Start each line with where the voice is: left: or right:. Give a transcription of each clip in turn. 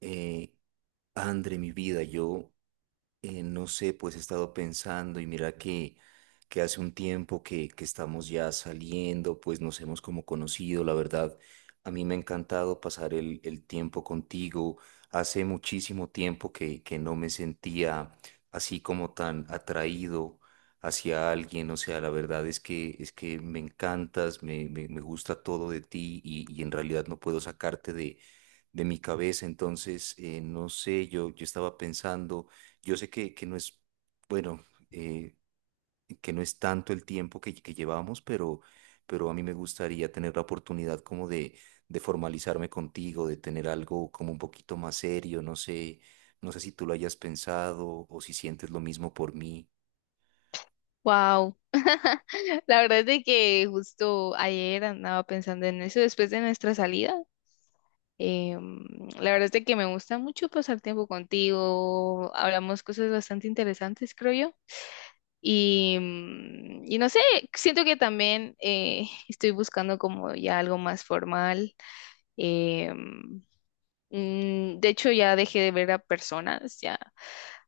right: Eh, André, mi vida, yo, no sé, pues he estado pensando y mira que hace un tiempo que estamos ya saliendo, pues nos hemos como conocido, la verdad, a mí me ha encantado pasar el tiempo contigo. Hace muchísimo tiempo que no me sentía así como tan atraído hacia alguien. O sea, la verdad es que me encantas, me gusta todo de ti, y en realidad no puedo sacarte de mi cabeza. Entonces, no sé, yo estaba pensando. Yo sé que no es, bueno, eh, que no es tanto el tiempo que llevamos, pero a mí me gustaría tener la oportunidad como de formalizarme contigo, de tener algo como un poquito más serio. No sé, no sé si tú lo hayas pensado o si sientes lo mismo por mí.
left: Wow. La verdad es de que justo ayer andaba pensando en eso después de nuestra salida. Em, la verdad es de que me gusta mucho pasar tiempo contigo. Hablamos cosas bastante interesantes, creo yo. Y, y no sé, siento que también estoy buscando como ya algo más formal. Em, de hecho, ya dejé de ver a personas ya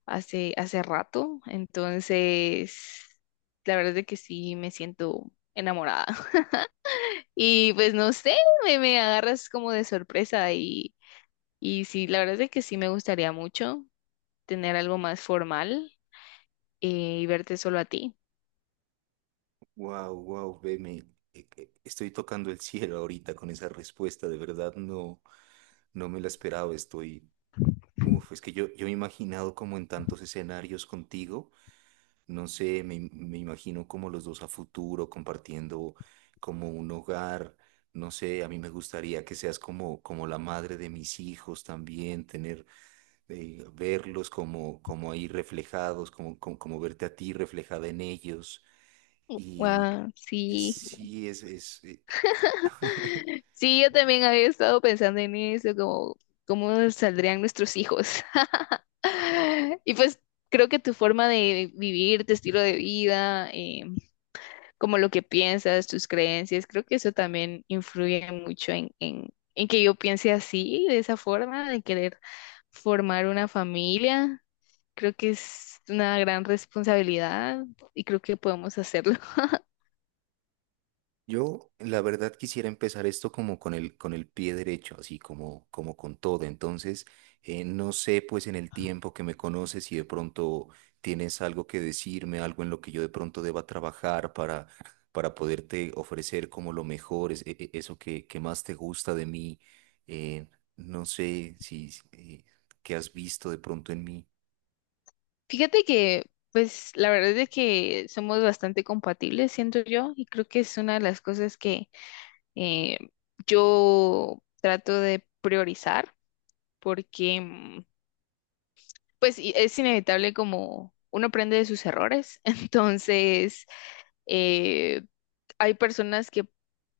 left: hace rato, entonces la verdad es que sí me siento enamorada. Y pues no sé, me agarras como de sorpresa y sí, la verdad es que sí me gustaría mucho tener algo más formal eh, y verte solo a ti.
right: Wow, wow, ve, estoy tocando el cielo ahorita con esa respuesta. De verdad, no, no me la esperaba. Estoy, uf, es que yo me he imaginado como en tantos escenarios contigo. No sé, me imagino como los dos a futuro compartiendo como un hogar. No sé, a mí me gustaría que seas como, como la madre de mis hijos también. Tener, verlos como, como ahí reflejados, como, como, como verte a ti reflejada en ellos. Y
left: Wow, sí.
right: sí, es,
left: Sí, yo también había estado pensando en eso, como cómo saldrían nuestros hijos. Y pues creo que tu forma de vivir, tu estilo de vida, como lo que piensas, tus creencias, creo que eso también influye mucho en que yo piense así, de esa forma, de querer formar una familia. Creo que es una gran responsabilidad y creo que podemos hacerlo.
right: yo, la verdad, quisiera empezar esto como con el pie derecho, así como, como con todo. Entonces, no sé, pues en el tiempo que me conoces, si de pronto tienes algo que decirme, algo en lo que yo de pronto deba trabajar para poderte ofrecer como lo mejor, eso que más te gusta de mí. eh, no sé si, qué has visto de pronto en mí.
left: Fíjate que, pues, la verdad es de que somos bastante compatibles, siento yo, y creo que es una de las cosas que eh, yo trato de priorizar porque pues es inevitable como uno aprende de sus errores, entonces eh, hay personas que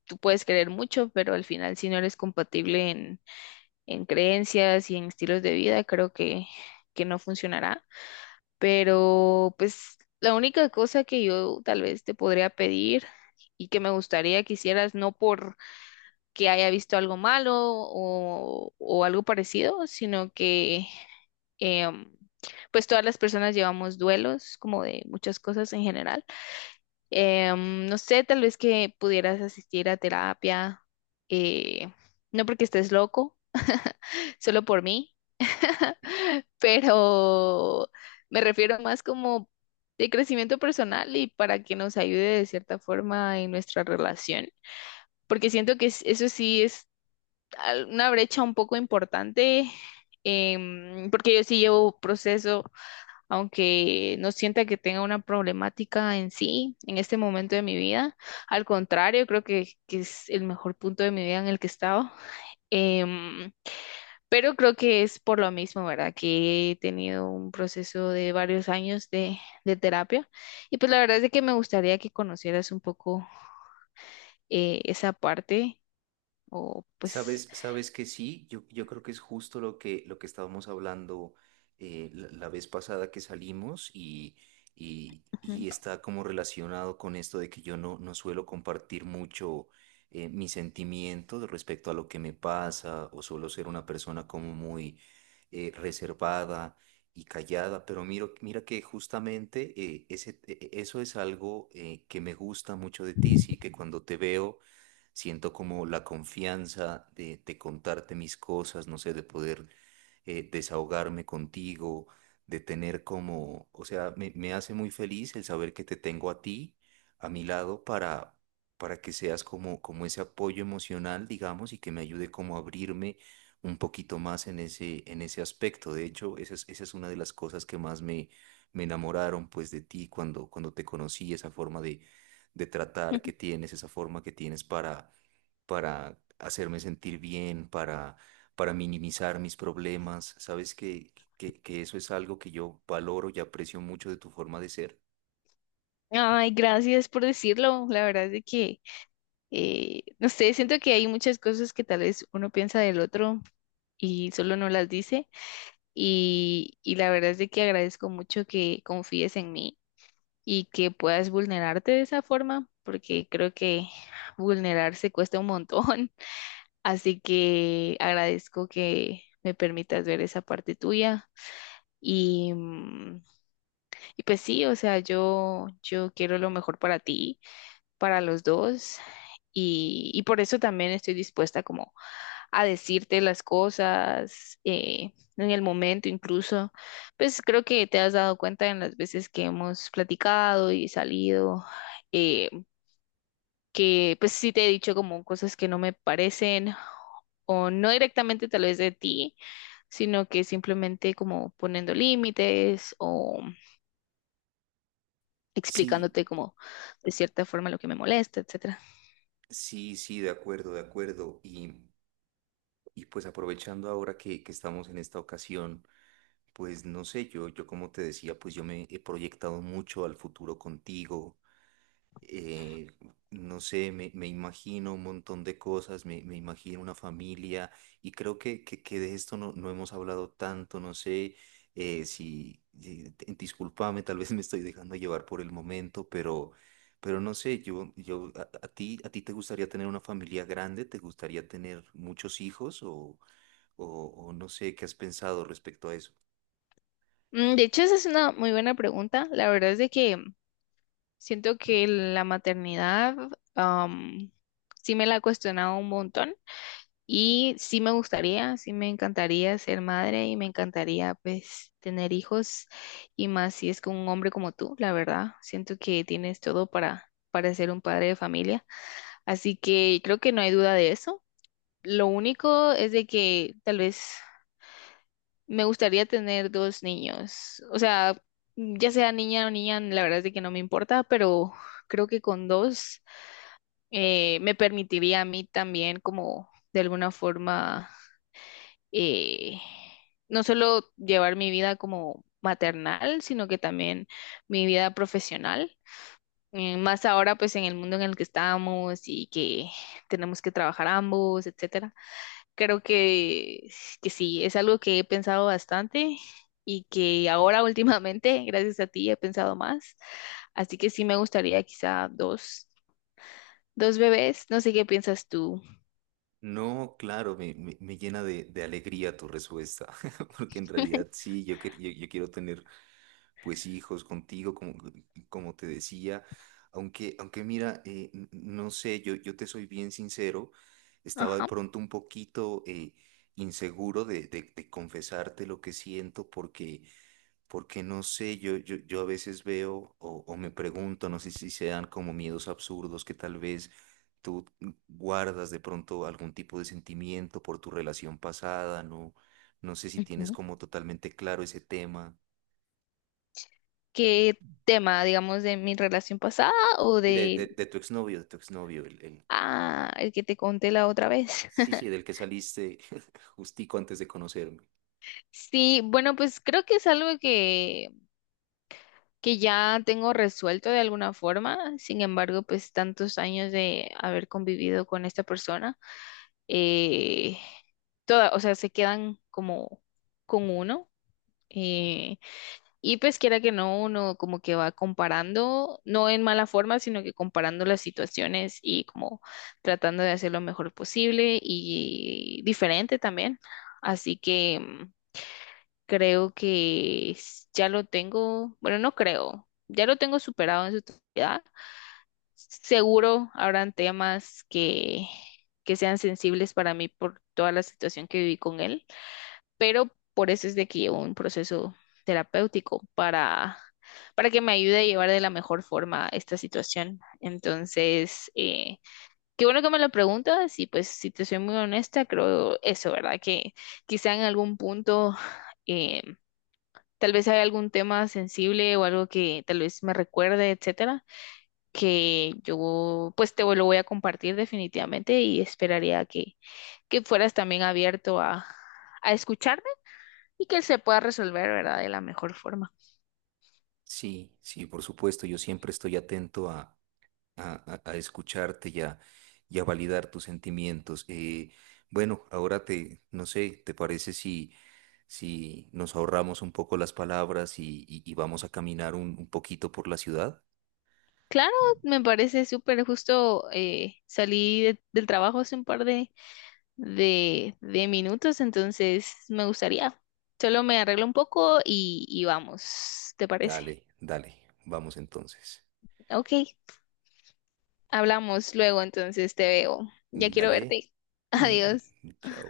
left: tú puedes querer mucho, pero al final si no eres compatible en creencias y en estilos de vida, creo que no funcionará, pero pues la única cosa que yo tal vez te podría pedir y que me gustaría que hicieras, no por que haya visto algo malo o algo parecido, sino que Em, pues todas las personas llevamos duelos, como de muchas cosas en general. No sé, tal vez que pudieras asistir a terapia, eh, no porque estés loco, solo por mí, pero me refiero más como de crecimiento personal y para que nos ayude de cierta forma en nuestra relación, porque siento que eso sí es una brecha un poco importante, porque yo sí llevo proceso aunque no sienta que tenga una problemática en sí en este momento de mi vida. Al contrario, creo que es el mejor punto de mi vida en el que he estado. Em, pero creo que es por lo mismo, ¿verdad? Que he tenido un proceso de varios años de terapia. Y pues la verdad es de que me gustaría que conocieras un poco esa parte. O pues,
right: Sabes, sabes que sí, yo creo que es justo lo que estábamos hablando la, la vez pasada que salimos,
left: ujú.
right: y está como relacionado con esto de que yo no, no suelo compartir mucho mis sentimientos respecto a lo que me pasa, o suelo ser una persona como muy reservada y callada. Pero mira que justamente eso es algo que me gusta mucho de ti, sí, que cuando te veo siento como la confianza de contarte mis cosas. No sé, de poder desahogarme contigo, de tener como, o sea, me hace muy feliz el saber que te tengo a ti, a mi lado, para que seas como, como ese apoyo emocional, digamos, y que me ayude como a abrirme un poquito más en ese aspecto. De hecho, esa es una de las cosas que más me enamoraron pues de ti cuando, cuando te conocí, esa forma de tratar que tienes, esa forma que tienes para hacerme sentir bien, para minimizar mis problemas. Sabes que eso es algo que yo valoro y aprecio mucho de tu forma de ser.
left: Ay, gracias por decirlo. La verdad es de que no sé, siento que hay muchas cosas que tal vez uno piensa del otro y solo no las dice. Y la verdad es de que agradezco mucho que confíes en mí y que puedas vulnerarte de esa forma, porque creo que vulnerarse cuesta un montón. Así que agradezco que me permitas ver esa parte tuya. Y, y pues sí, o sea, yo quiero lo mejor para ti para los dos y por eso también estoy dispuesta como a decirte las cosas en el momento incluso. Pues creo que te has dado cuenta en las veces que hemos platicado y salido, eh, que pues sí te he dicho como cosas que no me parecen o no directamente tal vez de ti, sino que simplemente como poniendo límites o
right: Sí,
left: explicándote como de cierta forma lo que me molesta, etcétera.
right: sí, sí, de acuerdo, de acuerdo. Y pues aprovechando ahora que estamos en esta ocasión, pues no sé, yo como te decía, pues yo me he proyectado mucho al futuro contigo. eh, no sé, me imagino un montón de cosas, me imagino una familia, y creo que de esto no, no hemos hablado tanto. No sé discúlpame, tal vez me estoy dejando llevar por el momento, pero no sé, yo, a ti te gustaría tener una familia grande, te gustaría tener muchos hijos, o, o no sé, ¿qué has pensado respecto a eso?
left: De hecho, esa es una muy buena pregunta. La verdad es de que siento que la maternidad am, sí me la he cuestionado un montón y sí me gustaría, sí me encantaría ser madre y me encantaría pues tener hijos y más si es con un hombre como tú, la verdad. Siento que tienes todo para ser un padre de familia. Así que creo que no hay duda de eso. Lo único es de que tal vez me gustaría tener dos niños. O sea, ya sea niña o niña, la verdad es de que no me importa, pero creo que con dos me permitiría a mí también como de alguna forma eh, no solo llevar mi vida como maternal, sino que también mi vida profesional. Más ahora pues en el mundo en el que estamos y que tenemos que trabajar ambos, etcétera. Creo que sí, es algo que he pensado bastante y que ahora últimamente, gracias a ti, he pensado más. Así que sí me gustaría quizá dos, dos bebés. No sé qué piensas tú.
right: No, claro, me llena de alegría tu respuesta, porque en realidad sí, yo, yo, yo quiero tener pues hijos contigo, como, como te decía. Aunque, aunque mira, no sé, yo te soy bien sincero, estaba de
left: Ajá.
right: pronto un poquito inseguro de confesarte lo que siento, porque porque no sé, yo a veces veo, o me pregunto, no sé si sean como miedos absurdos que tal vez tú guardas de pronto algún tipo de sentimiento por tu relación pasada. No, no sé si tienes
left: Ujú.
right: como totalmente claro ese tema.
left: ¿Qué tema, digamos, de mi relación pasada o
right: Y de, de,
left: de,
right: de tu exnovio, de tu exnovio,
left: ah, el que te conté la otra vez?
right: sí, sí, del que saliste justico antes de conocerme.
left: Sí, bueno, pues creo que es algo que ya tengo resuelto de alguna forma. Sin embargo, pues tantos años de haber convivido con esta persona, eh, toda, o sea, se quedan como con uno. eh, y pues quiera que no, uno como que va comparando, no en mala forma, sino que comparando las situaciones y como tratando de hacer lo mejor posible y diferente también. Así que... creo que ya lo tengo, bueno, no creo, ya lo tengo superado en su totalidad. Seguro habrán temas que sean sensibles para mí por toda la situación que viví con él, pero por eso es de que llevo un proceso terapéutico para que me ayude a llevar de la mejor forma esta situación. Entonces, qué bueno que me lo preguntas y pues si te soy muy honesta, creo eso, ¿verdad? Que quizá en algún punto... eh, tal vez hay algún tema sensible o algo que tal vez me recuerde, etcétera, que yo pues te lo voy a compartir definitivamente y esperaría que fueras también abierto a escucharme y que se pueda resolver, ¿verdad? De la mejor forma.
right: Sí, sí, por supuesto, yo siempre estoy atento a, a escucharte y a validar tus sentimientos. Bueno, ahora te, no sé, ¿te parece si, si nos ahorramos un poco las palabras y y vamos a caminar un poquito por la ciudad?
left: Claro, me parece súper justo. Salí del trabajo hace un par de minutos, entonces me gustaría. Solo me arreglo un poco y vamos, ¿te parece?
right: Dale, dale, vamos entonces.
left: Ok, hablamos luego, entonces te veo. Ya quiero
right: Dale.
left: verte. Adiós.
right: Mm, chao.